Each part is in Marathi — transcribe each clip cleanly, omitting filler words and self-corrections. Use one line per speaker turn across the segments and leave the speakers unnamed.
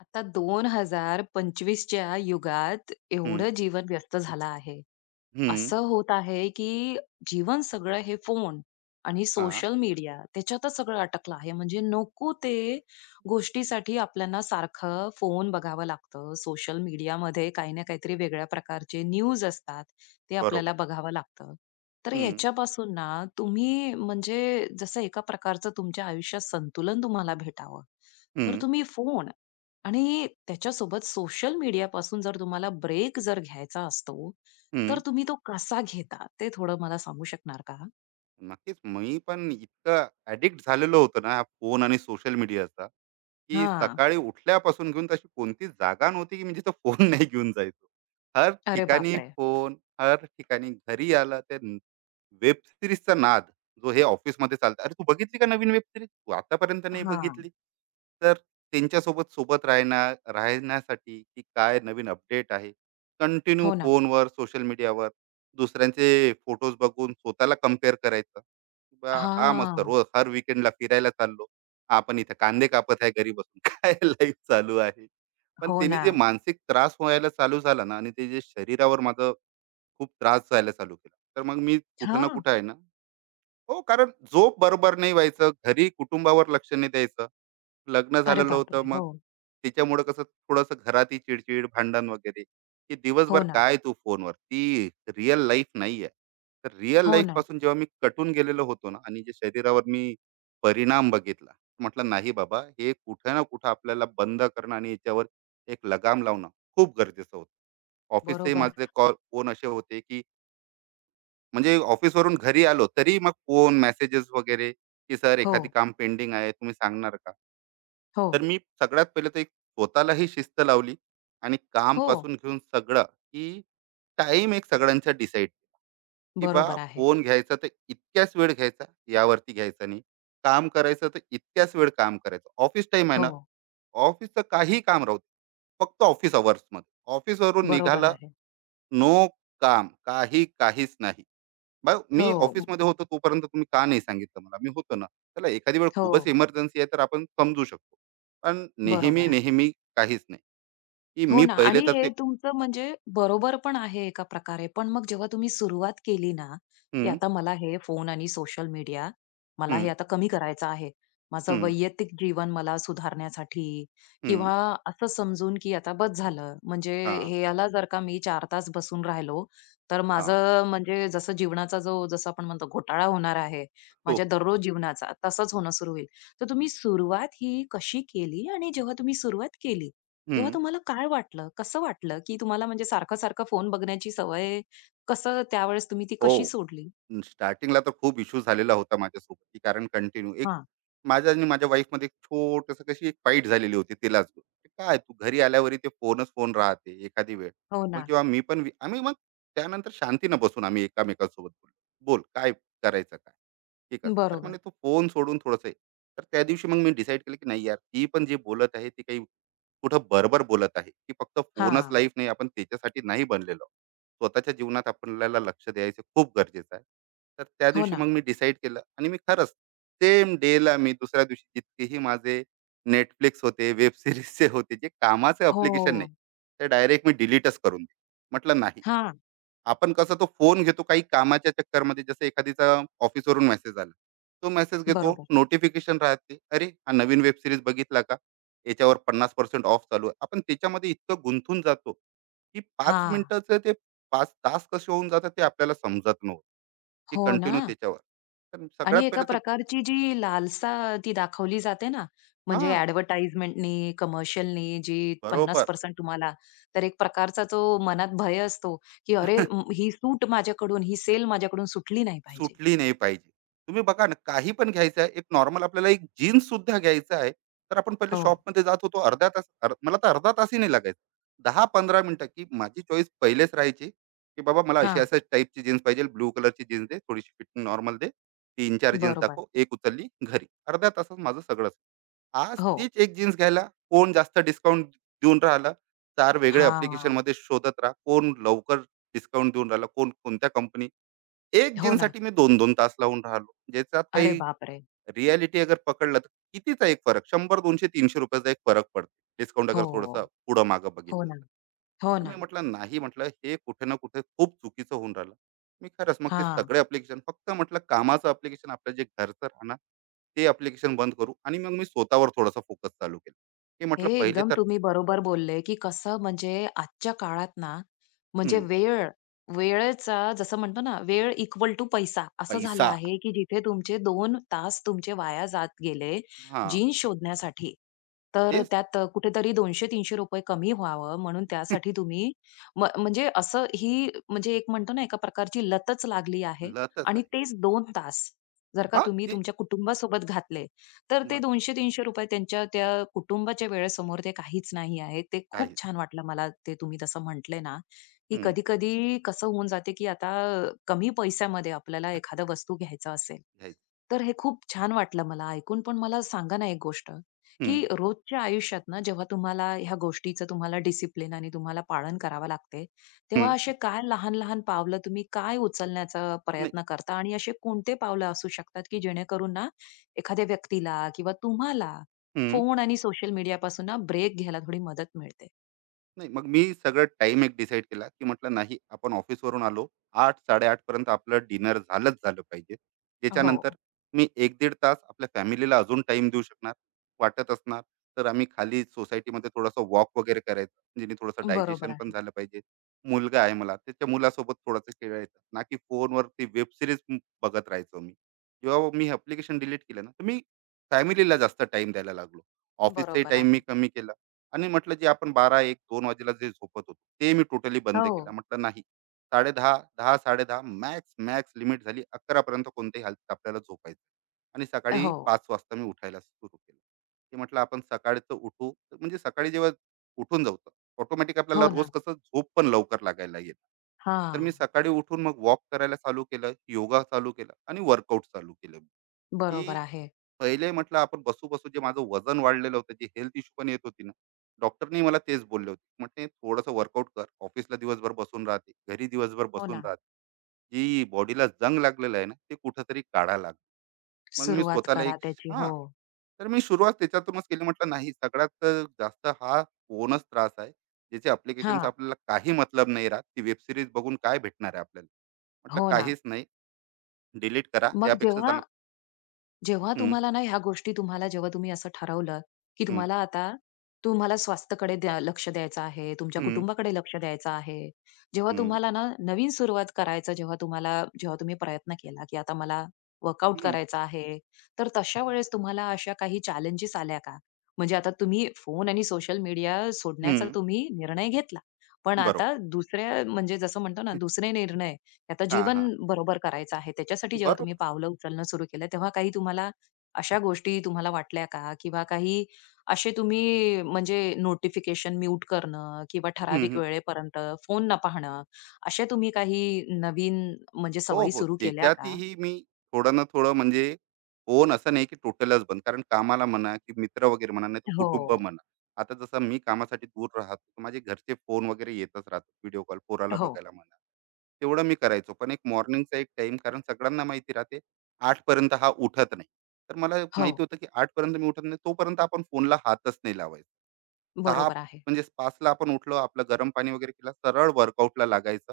आता 2025च्या युगात
हं,
एवढं जीवन व्यस्त झालं आहे.
हं.
असं होत आहे, की जीवन सगळं हे फोन आणि
हां,
सोशल मीडिया त्याच्यातच सगळं अटकलं आहे. म्हणजे नको ते गोष्टीसाठी आपल्याला सारखं फोन बघावं लागतं. सोशल मीडियामध्ये काही ना काहीतरी वेगळ्या प्रकारचे न्यूज असतात, ते आपल्याला
बरोबर.
बघावं लागतं. तर
हं,
ह्याच्यापासून ना तुम्ही म्हणजे जसं एका प्रकारचं तुमच्या आयुष्यात संतुलन तुम्हाला भेटावं, तर
हं,
तुम्ही फोन आणि त्याच्यासोबत सोशल मीडियापासून जर तुम्हाला ब्रेक घ्यायचा असतो, तर
हं.
तुम्ही तो कसा घेता? ते थोडं मला सांगू शकणार का?
नक्कीच मी पण इतकं ॲडिक्ट झालेलो होतो ना, फोन आणि सोशल मीडियाचा, की
हां.
सकाळी उठल्यापासून घेऊन तशी कोणतीच जागा नव्हती, की मी तो फोन नाही घेऊन जायचो. हर
अरे
ठिकाणी
बापरे!
फोन, हर ठिकाणी घरी आला तर वेब सीरीजचा नाद जो हे ऑफिसमध्ये चालतं. अरे तू बघितली का नवीन वेब सीरीज? तू आतापर्यंत नाही
हां.
बघितली. तर त्यांच्यासोबत राहण्यासाठी की काय नवीन अपडेट आहे. कंटिन्यू
हो ना.
फोनवर, सोशल मीडियावर दुसऱ्यांचे फोटोज बघून स्वतःला कंपेअर करायचं. बा हा मस्त
हां.
रोज हर वीकेंडला फिरायला चाललो. आपण इथे कांदे कापत आहे घरी बसून. काय लाईफ चालू आहे. पण
हो
त्याने
ना.
जे मानसिक त्रास व्हायला चालू झाला ना आणि ते जे शरीरावर माझं खूप त्रास व्हायला चालू केला. तर मग मी कुठं ना
हां.
कुठं आहे ना हो, कारण झोप बरोबर नाही व्हायचं, घरी कुटुंबावर लक्ष नाही द्यायचं. लग्न
अरे
झालेलं होतं
बापरे!
मग
हो.
त्याच्यामुळं कसं थोडंसं घरातही चिडचिड, भांडण वगैरे, की दिवसभर
हो ना.
काय तू फोनवर. ती रिअल लाईफ नाही आहे. तर रिअल
हो ना.
लाईफपासून जेव्हा मी कटून गेलेलो होतो ना आणि जे शरीरावर मी परिणाम बघितला, म्हटलं नाही बाबा, हे कुठे ना कुठे आपल्याला बंद करणं आणि याच्यावर एक लगाम लावणं खूप गरजेचं होतं. ऑफिसचेही
बरोबर.
माझे कॉल, फोन असे होते की म्हणजे ऑफिसवरून घरी आलो तरी मग फोन मेसेजेस वगैरे की सर
हो.
एखादी काम पेंडिंग आहे तुम्ही सांगणार का
हो.
तर मी सगळ्यात पहिले तर एक स्वतःलाही शिस्त लावली आणि काम
हो.
पासून घेऊन सगळं की टाइम एक सगळ्यांचा डिसाईड केला की बा
बरोबर आहे.
फोन घ्यायचा तर इतक्याच वेळ घ्यायचा यावरती घ्यायचा नाही काम करायचं तर इतक्याच वेळ काम करायचं ऑफिस टाइम आहे ना
हो.
ऑफिसचं काही काम राहू दे, फक्त ऑफिस अवर्स मध्ये ऑफिसवरून
बरोबर
निघाला
आहे.
नो काम काही काहीच नाही मग मी
हो. म-
ऑफिसमध्ये होतो तोपर्यंत तुम्ही का नाही सांगितलं मला? मी होतो ना. चला एखादी वेळ
हो.
खूपच इमर्जन्सी आहे तर आपण समजू शकतो. पण नेहमी,
बरोबर आहे.
नेहमी काहीच नाही, की
हो
मी
ना
पहिले
आणि
तर
हे
ते
तुमचं म्हणजे बरोबर पण आहे एका प्रकारे. पण मग जेव्हा तुम्ही सुरुवात केली ना, की
हं,
आता मला हे फोन आणि सोशल मीडिया मला
हं,
हे आता कमी करायचं आहे. माझं
हं,
वैयक्तिक जीवन मला सुधारण्यासाठी
हं,
किंवा असं समजून की आता बस झालं. म्हणजे
हां,
हे याला जर का मी 4 तास बसून राहिलो, तर
हां.
माझं म्हणजे जसं जीवनाचा जो जसं आपण म्हणतो घोटाळा होणार आहे,
हो,
माझ्या
हो.
दररोज जीवनाचा तसंच होणं सुरू होईल. तर तुम्ही सुरुवात ही कशी केली आणि जेव्हा तुम्ही सुरुवात केली, तेव्हा तुम्हाला काय वाटलं? कसं वाटलं, की तुम्हाला म्हणजे सारखं-सारखं फोन बघण्याची सवय कसं त्यावेळेस तुम्ही ती
हो.
कशी सोडली?
स्टार्टिंगला तर खूप इश्यू झालेला होता माझ्यासोबत, की कारण कंटिन्यू एक
हां.
माझ्या आणि माझ्या वाईफमध्ये एक छोटंसं कशी एक फाईट झालेली होती तिलाच. काय तू घरी आल्यावरही ते फोनच फोन राहते एखादी वेळ.
हो
मग
ना.
जेव्हा मी पण आम्ही मग त्यानंतर शांतीनं बसून आम्ही एकमेकांसोबत बोललो. "बोल काय करायचं काय? हे कसं?" "अरे
बरोबर.
म्हणे तू फोन सोडून थोडंसं तर त्या दिवशी मग मी डिसाईड केलं की नाही यार, ती पण जे बोलत आहे ते काही कुठं बरोबर बोलत आहे की फक्त फोनच
हां.
लाईफ नाही आपण त्याच्यासाठी नाही बनलेलो स्वतःच्या जीवनात आपल्याला लक्ष द्यायचं खूप गरजेचं आहे तर त्या
हो
दिवशी
ना.
मग मी डिसाईड केलं आणि मी खरंच सेम डेला मी दुसऱ्या दिवशी जितकेही माझे नेटफ्लिक्स होते वेब सिरीजचे होते जे कामाचे अप्लिकेशन नाही
हो.
ते डायरेक्ट मी डिलीटच करून दिले. म्हटलं नाही
हां.
आपण कसं तो फोन घेतो काही कामाच्या चक्करमध्ये जसं एखादीचा ऑफिसवरून मेसेज आला. तो मेसेज घेतो,
बरोबर.
नोटिफिकेशन राहते. अरे, हा नवीन वेब सीरीज बघितला का? याच्यावर 50% ऑफ चालू आहे. आपण त्याच्यामध्ये इतकं गुंतून जातो, की 5
हां.
मिनिटाचं ते 5 तास कसे होऊन जातात ते आपल्याला समजत नव्हतं, की
हो ना.
कंटिन्यू त्याच्यावर. तर
आणि
सगळ्यात
एका
पहिले तर
प्रकारची जी लालसा ती दाखवली जाते ना, म्हणजे
हां,
ॲडव्हर्टाइजमेंटनी, कमर्शियलनी जी
बरोबर.
50% तुम्हाला, तर एक प्रकारचा तो मनात भय असतो, की "अरे, ही सूट माझ्याकडून, ही सेल माझ्याकडून सुटली नाही पाहिजे."
सुटली नाही पाहिजे. तुम्ही बघा ना, काही पण घ्यायचं आहे, एक नॉर्मल आपल्याला एक जीन्स सुद्धा घ्यायचं आहे, तर आपण पहिले
हो.
शॉपमध्ये जात होतो अर्धा तास मला तर अर्धा तासही नाही लागायचा. 10-15 मिनिटं की माझी चॉईस पहिलेच राहायची, की बाबा मला अशी
हां.
अशा टाईपची जीन्स पाहिजे, ब्लू कलरची जीन्स दे, थोडीशी फिटिंग नॉर्मल दे, 3-4 जीन्स
बरोबर.
दाखव, एक उचलली घरी. अर्ध्या तासात माझं सगळंच. आज
हो.
तीच एक जीन्स घ्यायला कोण जास्त डिस्काउंट देऊन राहिलं, 4 वेगळे
हां.
ॲप्लिकेशनमध्ये शोधत राहा, कोण लवकर डिस्काउंट देऊन राहिला, कोण कोणत्या एक
हो ना.
जीनसाठी मी 2 तास लावून राहिलो. ज्याच्यात
अरे
काही
बापरे!
रियालिटी अगर पकडलं, तर कितीचा एक फरक ₹100, ₹200, ₹300 चा एक फरक पडतो. डिस्काउंट अगर थोडंसं
हो.
पुढं-मागं
हो
बघितलं
ना.
तर.
हो
तर
ना.
मी म्हटलं, "नाही," म्हटलं, "हे कुठे ना कुठे खूप चुकीचं होऊन राहिलं." मी खरंच मग ते
हां.
सगळे ॲप्लिकेशन फक्त म्हटलं कामाचं ॲप्लिकेशन, आपलं जे घरचं राहणार, ते ॲप्लिकेशन बंद करू आणि मग मी स्वतःवर थोडासा फोकस चालू केला. हे
हे
म्हटलं पहिले
एकदम
तर
तुम्ही बरोबर बोलले, की कसं म्हणजे आजच्या काळात ना, म्हणजे
हं,
वेळ, वेळेचा जसं म्हणतो ना, वेळ इक्वल टू पैसा असं झालं
पैसा
आहे, की जिथे तुमचे दोन तास तुमचे वाया जात गेले
हां,
जीन्स शोधण्यासाठी. तर
तेच
त्यात कुठेतरी ₹200-300 कमी व्हावं म्हणून त्यासाठी तुम्ही म्हणजे असं ही म्हणजे एक म्हणतो ना, एका प्रकारची लतच लागली आहे
लतच
आणि
आहे.
तेच 2 तास जर का
हां,
तुम्ही
ते
तुमच्या कुटुंबासोबत घातले तर ते
मग
₹200-300 त्यांच्या त्या कुटुंबाच्या वेळेसमोर ते काहीच नाही आहे. ते खूप
काय
छान वाटलं मला ते तुम्ही तसं म्हटले ना, की कधी-कधी कसं होऊन जाते, की आता कमी पैशामध्ये आपल्याला एखादा वस्तू घ्यायचा असेल,
घ्यायचं.
तर हे खूप छान वाटलं मला ऐकून. पण मला सांगा ना एक गोष्ट,
हं,
की रोजच्या आयुष्यात ना जेव्हा तुम्हाला ह्या गोष्टीचं तुम्हाला डिसिप्लिन आणि तुम्हाला पालन करावं लागते, तेव्हा असे काय लहान-लहान पावलं तुम्ही काय उचलण्याचा
नाही.
प्रयत्न करता? आणि असे कोणते पावलं असू शकतात, की जेणेकरून ना एखाद्या व्यक्तीला किंवा तुम्हाला
हं.
फोन आणि सोशल मीडियापासून ना ब्रेक घ्यायला थोडी मदत मिळते?
नाही, मग मी सगळं टाइम एक डिसाईड केला, की म्हटलं नाही आपण ऑफिसवरून आलो 8:00-8:30 पर्यंत आपलं डिनर झालंच झालं पाहिजे. त्याच्यानंतर
हो,
मी एक 15 तास आपल्या फॅमिलीला अजून टाईम देऊ शकणार. वाटत असणार तर आम्ही खाली सोसायटीमध्ये थोडासा वॉक वगैरे करायचं. जेणे थोडंसं
बरोबर
डायजेशन पण
आहे.
झालं पाहिजे. मुलगा आहे मला, त्याच्या मुलासोबत थोडंसं खेळायचं. ना की फोनवरती वेब सीरीज बघत राहायचो मी. जेव्हा मी ॲप्लिकेशन डिलीट केलं ना, तर मी फॅमिलीला जास्त टाईम द्यायला लागलो. ऑफिसचाही
बरोबर
टाईम मी
आहे.
कमी केला. आणि म्हटलं जे आपण बारा एक दोन वाजेला जे झोपत होतो ते मी टोटली बंद केलं
हो,
म्हटलं नाही साडे दहा दहा 10:30 मॅक्स मॅक्स लिमिट झाली 11 पर्यंत कोणत्याही हालतीत आपल्याला झोपायचं आणि सकाळी
हो,
5 वाजता मी उठायला सुरू केलं ते म्हटलं आपण सकाळचं उठू तर म्हणजे सकाळी जेव्हा उठून जाऊ ऑटोमॅटिक आपल्याला
हो
रोज
ना.
कसं झोप पण लवकर लागायला येत तर
हां,
मी सकाळी उठून मग वॉक करायला चालू केलं योगा चालू केलं आणि वर्कआउट चालू केलं की
बरोबर आहे.
पहिले म्हटलं आपण बसू बसू जे माझं वजन वाढलेलं होतं जे हेल्थ इश्यू पण येत होती ना डॉक्टरनी मला तेच बोलले होते म्हटले थोडंसं वर्कआउट कर ऑफिसला दिवसभर बसून राहते घरी दिवसभर
हो
बसून
ना.
राहते जी बॉडीला जंग लागलेलं आहे ना ते कुठंतरी काढा लाग मग मी
सुरुवात
स्वतःला एक
करा त्याची.
हा
हो.
तर मी सुरुवात त्याच्यातूनच केली म्हटलं नाही सगळ्यात जास्त हा फोनच त्रास आहे ज्याचे अप्लिकेशनचा
हां.
आपल्याला काही मतलब नाही राहत ती वेब सिरीज बघून काय भेटणार आहे आपल्याला म्हटलं
हो ना.
काहीच नाही डिलीट करा
मग
त्यापेक्षा
जेव्हा
चांगलं
जेव्हा
हम्म,
तुम्हाला ना ह्या गोष्टी तुम्हाला जेव्हा तुम्ही असं ठरवलं, की
हम्म,
तुम्हाला आता तुम्हाला स्वास्थ्याकडे लक्ष द्यायचं आहे, तुमच्या
हम्म,
कुटुंबाकडे लक्ष द्यायचं आहे. जेव्हा तुम्हाला ना नवीन सुरुवात करायचं जेव्हा तुम्हाला जेव्हा तुम्ही प्रयत्न केला, की आता मला वर्कआउट
हम्म,
करायचा आहे. तर तशा वेळेस तुम्हाला अशा काही चॅलेंजेस आल्या का? म्हणजे आता तुम्ही फोन आणि सोशल मीडिया सोडण्याचा
हं,
तुम्ही निर्णय घेतला. पण
बरोबर.
आता दुसऱ्या म्हणजे जसं म्हणतो ना दुसरे निर्णय आता
हां,
जीवन
हां.
बरोबर करायचं आहे. त्याच्यासाठी जेव्हा
बरोबर.
तुम्ही पावलं उचलणं सुरू केलं, तेव्हा काही तुम्हाला अशा गोष्टी तुम्हाला वाटल्या का? किंवा काही असे तुम्ही म्हणजे नोटिफिकेशन म्यूट करणं किंवा
हं,
ठराविक
हं.
वेळेपर्यंत फोन न पाहणं, अशा तुम्ही काही नवीन म्हणजे
हो,
सवयी
हो.
सुरू केल्या का?
त्याच्यातही मी थोडं ना थोडं म्हणजे फोन असं नाही की टोटलच बंद. कारण कामाला म्हणा की मित्र वगैरे म्हणा, नाहीतर
हो.
कुटुंब म्हणा. आता जसं मी कामासाठी दूर राहतो, तर माझे घरचे फोन वगैरे येतच राहतात. व्हिडिओ कॉल पोराला
हो.
बघायला म्हणा. तेवढं मी करायचो. पण एक मॉर्निंगचा एक टाइम कारण सगळ्यांना माहिती राहते 8 पर्यंत हा उठत नाही. तर मला माहिती
हो,
होतं, की 8 पर्यंत मी उठत नाही तोपर्यंत आपण फोनला हातच नाही लावायचा. सहा
बरोबर आहे.
म्हणजे 5 ला आपण उठलो, आपलं गरम पाणी वगैरे केलं, सरळ वर्कआउटला लागायचं.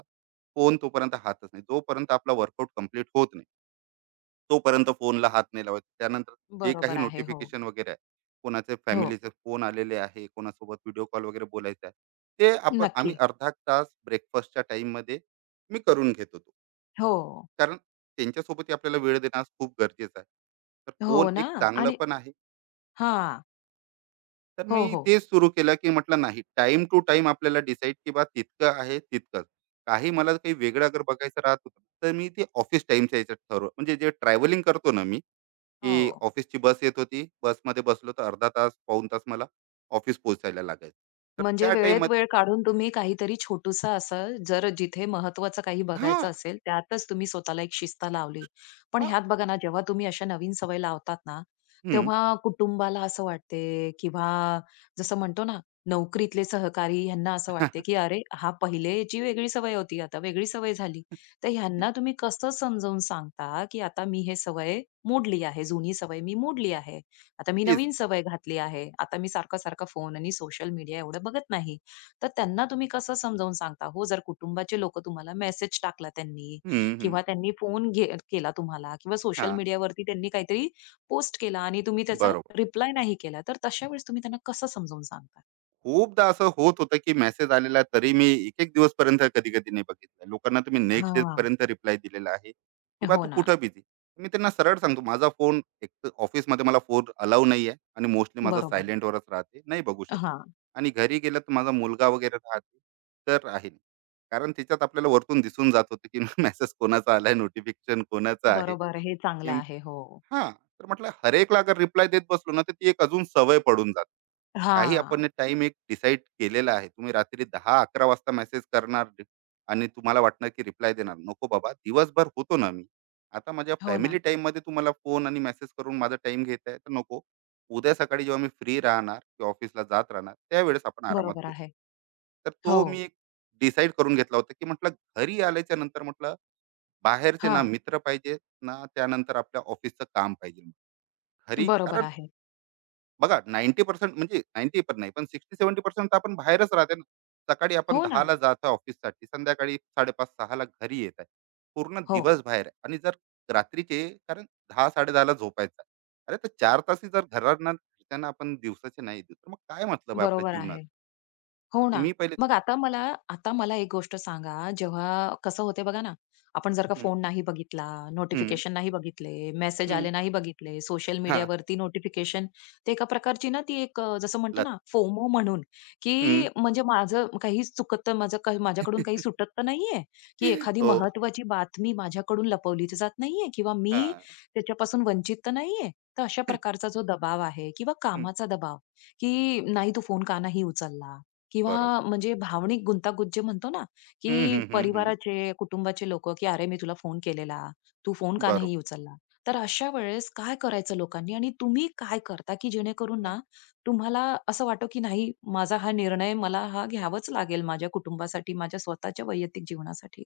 फोन तोपर्यंत हातच नाही. जोपर्यंत आपला वर्कआउट कंप्लीट होत नाही. तोपर्यंत फोनला हात नाही लावायचा. त्यानंतर जे काही
बरोबर आहे. हो,
नोटिफिकेशन वगैरे आहे, कोणाचे
हो.
फॅमिलीचे फोन आलेले आहे, कोणासोबत व्हिडिओ कॉल वगैरे बोलायचा आहे, ते आम्ही
नक्की.
अर्धा तास ब्रेकफास्टच्या टाईममध्ये मी करून घेत होतो.
हो,
कारण त्यांच्यासोबतही आपल्याला वेळ देणं आज खूप गरजेचं आहे. तर फोन
हो ना
एक चांगलं
आणि
पण आहे
हां.
तर मी
हो, हो.
तेच सुरू केलं, की म्हटलं नाही टाइम टू टाईम आपल्याला डिसाईड की बा तितकं आहे तितकंच. काही मला काही वेगळं अगर बघायचं राहत होतं, तर मी ते ऑफिस टाईमच्या ह्याच्यात ठरवलं. म्हणजे जे ट्रॅव्हलिंग करतो ना मी, की
हो.
ऑफिसची बस येत होती. बसमध्ये बसलो तर अर्धा तास, पाऊण तास मला ऑफिस पोहोचायला लागायचं. तर
म्हणजे
त्या
वेळेत
टाईमात
वेळ काढून तुम्ही काहीतरी छोटूसा असं जर जिथे महत्त्वाचं काही
हां,
बघायचं असेल, त्यातच तुम्ही स्वतःला एक शिस्त लावली. पण
हां.
ह्यात बघा ना, जेव्हा तुम्ही अशा नवीन सवय लावतात ना,
हं.
तेव्हा कुटुंबाला असं वाटते किंवा जसं म्हणतो ना, नोकरीतले सहकारी ह्यांना असं वाटते, की "अरे, हा पहिलेची वेगळी सवय होती, आता वेगळी सवय झाली." तर ह्यांना तुम्ही कसं समजावून सांगता, की "आता मी हे सवय मोडली आहे, जुनी सवय मी मोडली आहे." आता मी
तेच.
नवीन सवय घातली आहे. आता मी सारखा-सारखा फोन आणि सोशल मीडिया एवढं बघत नाही. तर त्यांना तुम्ही कसं समजावून सांगता हो? जर कुटुंबाचे लोकं तुम्हाला मेसेज टाकला त्यांनी
हं, हं.
किंवा त्यांनी फोन केला तुम्हाला किंवा सोशल
हां.
मीडियावरती त्यांनी काहीतरी पोस्ट केला आणि तुम्ही त्याचा
बरोबर.
रिप्लाय नाही केला, तर तशा वेळेस तुम्ही त्यांना कसं समजावून सांगता?
खूपदा असं होत होतं, की मेसेज आलेला तरी मी एक-एक दिवस दिवसपर्यंत कधी-कधी नाही बघितलं. लोकांना तुम्ही नेक्स्ट
हां.
डेपर्यंत रिप्लाय दिलेला आहे, की "बा
हो
तू
ना.
कुठं बिझी?" मी त्यांना सरळ सांगतो, "माझा फोन एक तर ऑफिसमध्ये मला फोन अलाव नाही आहे आणि मोस्टली माझा
बरोबर.
सायलेंटवरच राहते. नाही बघू शकत
हां.
आणि घरी गेलं तर माझा मुलगा वगैरे राहते, तर आहे नाही." कारण त्याच्यात आपल्याला वरतून दिसून जात होतं, की मेसेज कोणाचा आला नोटिफिकेशन कोणाचं आहे.
बरोबर. हे चांगलं
इम
आहे. हो.
हां, तर म्हटलं हरेकला अगर रिप्लाय देत बसलो ना, तर ती एक अजून सवय पडून जाते. काही
हां.
आपण टाइम एक डिसाईड केलेला आहे तुम्ही रात्री 10-11 वाजता मेसेज करणार आणि तुम्हाला वाटणार की रिप्लाय देणार नको बाबा दिवसभर होतो ना मी आता माझ्या
हो
फॅमिली
ना.
टाइम मध्ये तुम्हाला फोन आणि मेसेज करून माझा टाइम घेत आहे तर नको उद्या सकाळी जेव्हा मी फ्री राहणार किंवा ऑफिसला जात राहणार त्यावेळेस आपण आरामात
बरोबर
बोलू
आहे.
तर
हो.
तो मी एक डिसाईड करून घेतला होता की म्हटलं घरी आल्याच्या नंतर म्हटलं बाहेरचे ना
हां.
मित्र पाहिजे ना त्यानंतर आपल्या ऑफिसचं काम पाहिजे घरी
बरोबर
कारण
आहे.
बघा 90% म्हणजे 90 पण नाही पण 60-70% तर आपण बाहेरच राहते ना. सकाळी आपण
हो
10:00
ना.
ला जातो ऑफिससाठी, संध्याकाळी 5:30-6:00 ला घरी येत आहे. पूर्ण
हो.
दिवस बाहेर आहे आणि जर रात्रीचे कारण 10:00-10:30 ला झोपायचं आहे. अरे, तर 4 तासही जर घरच्यांना आपण दिवसाचे नाही देऊ, तर मग काय मतलब आहे आपल्या
बरोबर
जीवनात?
आहे. हो
तर
ना.
मी पहिले
मग आता मला एक गोष्ट सांगा, जेव्हा कसं होते बघा ना, आपण जर का
हं,
फोन नाही बघितला,
हं,
नोटिफिकेशन नाही बघितले, मेसेज
हं,
आले नाही बघितले, सोशल
हां,
मीडियावरती नोटिफिकेशन ते एका प्रकारची ना ती एक जसं म्हणतो
लत
ना फोमो म्हणून,
हं.
की म्हणजे माझं काही चुकत तर माझं काही माझ्याकडून काही सुटत तर नाहीये, की एखादी
हो,
महत्त्वाची बातमी माझ्याकडून लपवली तर जात नाहीये किंवा मी
हां.
त्याच्यापासून वंचित तर नाहीये. तर अशा प्रकारचा जो दबाव आहे किंवा
हं,
कामाचा दबाव, की नाही तू फोन का नाही उचलला? किंवा
बरोबर.
म्हणजे भावनिक गुंतागुंत जे म्हणतो ना,
हं,
की
हं, हं, हं.
परिवाराचे, कुटुंबाचे लोकं, की "अरे, मी तुला फोन केलेला, तू फोन का
बरोबर.
नाही उचलला?" तर अशा वेळेस काय करायचं लोकांनी आणि तुम्ही काय करता, की जेणेकरून
नाही
ना तुम्हाला असं वाटो, की नाही माझा हा निर्णय मला हा घ्यावाच लागेल माझ्या कुटुंबासाठी, माझ्या स्वतःच्या वैयक्तिक जीवनासाठी?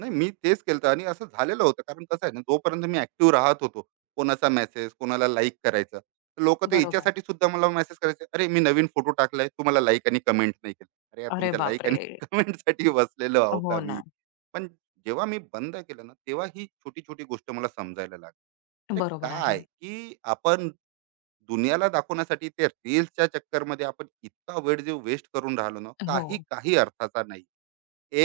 नाही मी तेच केलं आणि असं झालेलं होतं कारण कसं आहे ना जोपर्यंत मी ऍक्टिव्ह राहत होतो कोणाचा मेसेज कोणाला लाईक करायचा लोक ते
बरोबर.
याच्यासाठी सुद्धा मला मेसेज करायचे अरे मी नवीन फोटो टाकलाय तुम्हाला लाईक आणि कमेंट नाही केलं अरे यार
अरे
तुमच्या लाईक आणि
बापरे!
कमेंट साठी बसलेलो आहो का
हो
मी
ना.
पण जेव्हा मी बंद केलं ना तेव्हा ही छोटी छोटी गोष्ट मला समजायला लागली अरे
बरोबर
काय
आहे.
की आपण दुनियाला दाखवण्यासाठी ते रील्सच्या चक्करमध्ये आपण इतका वेळ जे वेस्ट करून राहिलो ना
हो.
काही काही अर्थाचा नाही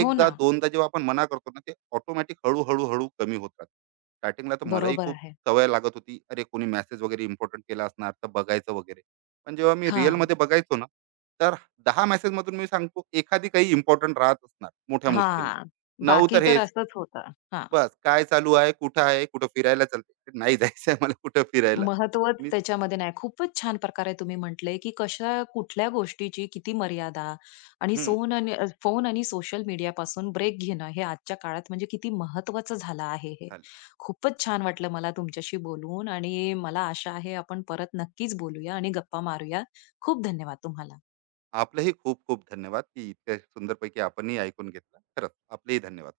हो ना.
दोनदा जेव्हा आपण मना करतो ना ते ऑटोमॅटिक हळू कमी होतात स्टार्टिंगला तर मलाही
बरोबर
खूप
आहे.
सवय लागत होती अरे कोणी मेसेज वगैरे इम्पॉर्टंट केला असणार तर बघायचं वगैरे पण जेव्हा मी रिअल
हां,
मध्ये बघायचो ना तर 10 मेसेज मधून मी सांगतो एखादी काही इम्पॉर्टंट राहत असणार मोठ्या मुश्किलनं
हां.
नऊ
बाकी
तर
तर
हेच
असंच होतं. हां.
बस काय चालू आहे कुठं आहे कुठं फिरायला चालते नाही जायचं आहे मला कुठं फिरायला
महत्त्वच
मी
त्याच्यामध्ये नाही. खूपच छान प्रकारे तुम्ही म्हटलंय, की कशा कुठल्या गोष्टीची किती मर्यादा आणि
हम्म
फोन आणि सोशल मीडियापासून ब्रेक घेणं हे आजच्या काळात म्हणजे किती महत्त्वाचं झालं आहे हे.
चालेल
खूपच छान वाटलं मला तुमच्याशी बोलून आणि मला आशा आहे आपण परत नक्कीच बोलूया आणि गप्पा मारूया. खूप धन्यवाद तुम्हाला.
आपलंही खूप खूप धन्यवाद की इतक्या सुंदरपैकी आपणही ऐकून घेतलं खरंच आपलेही धन्यवाद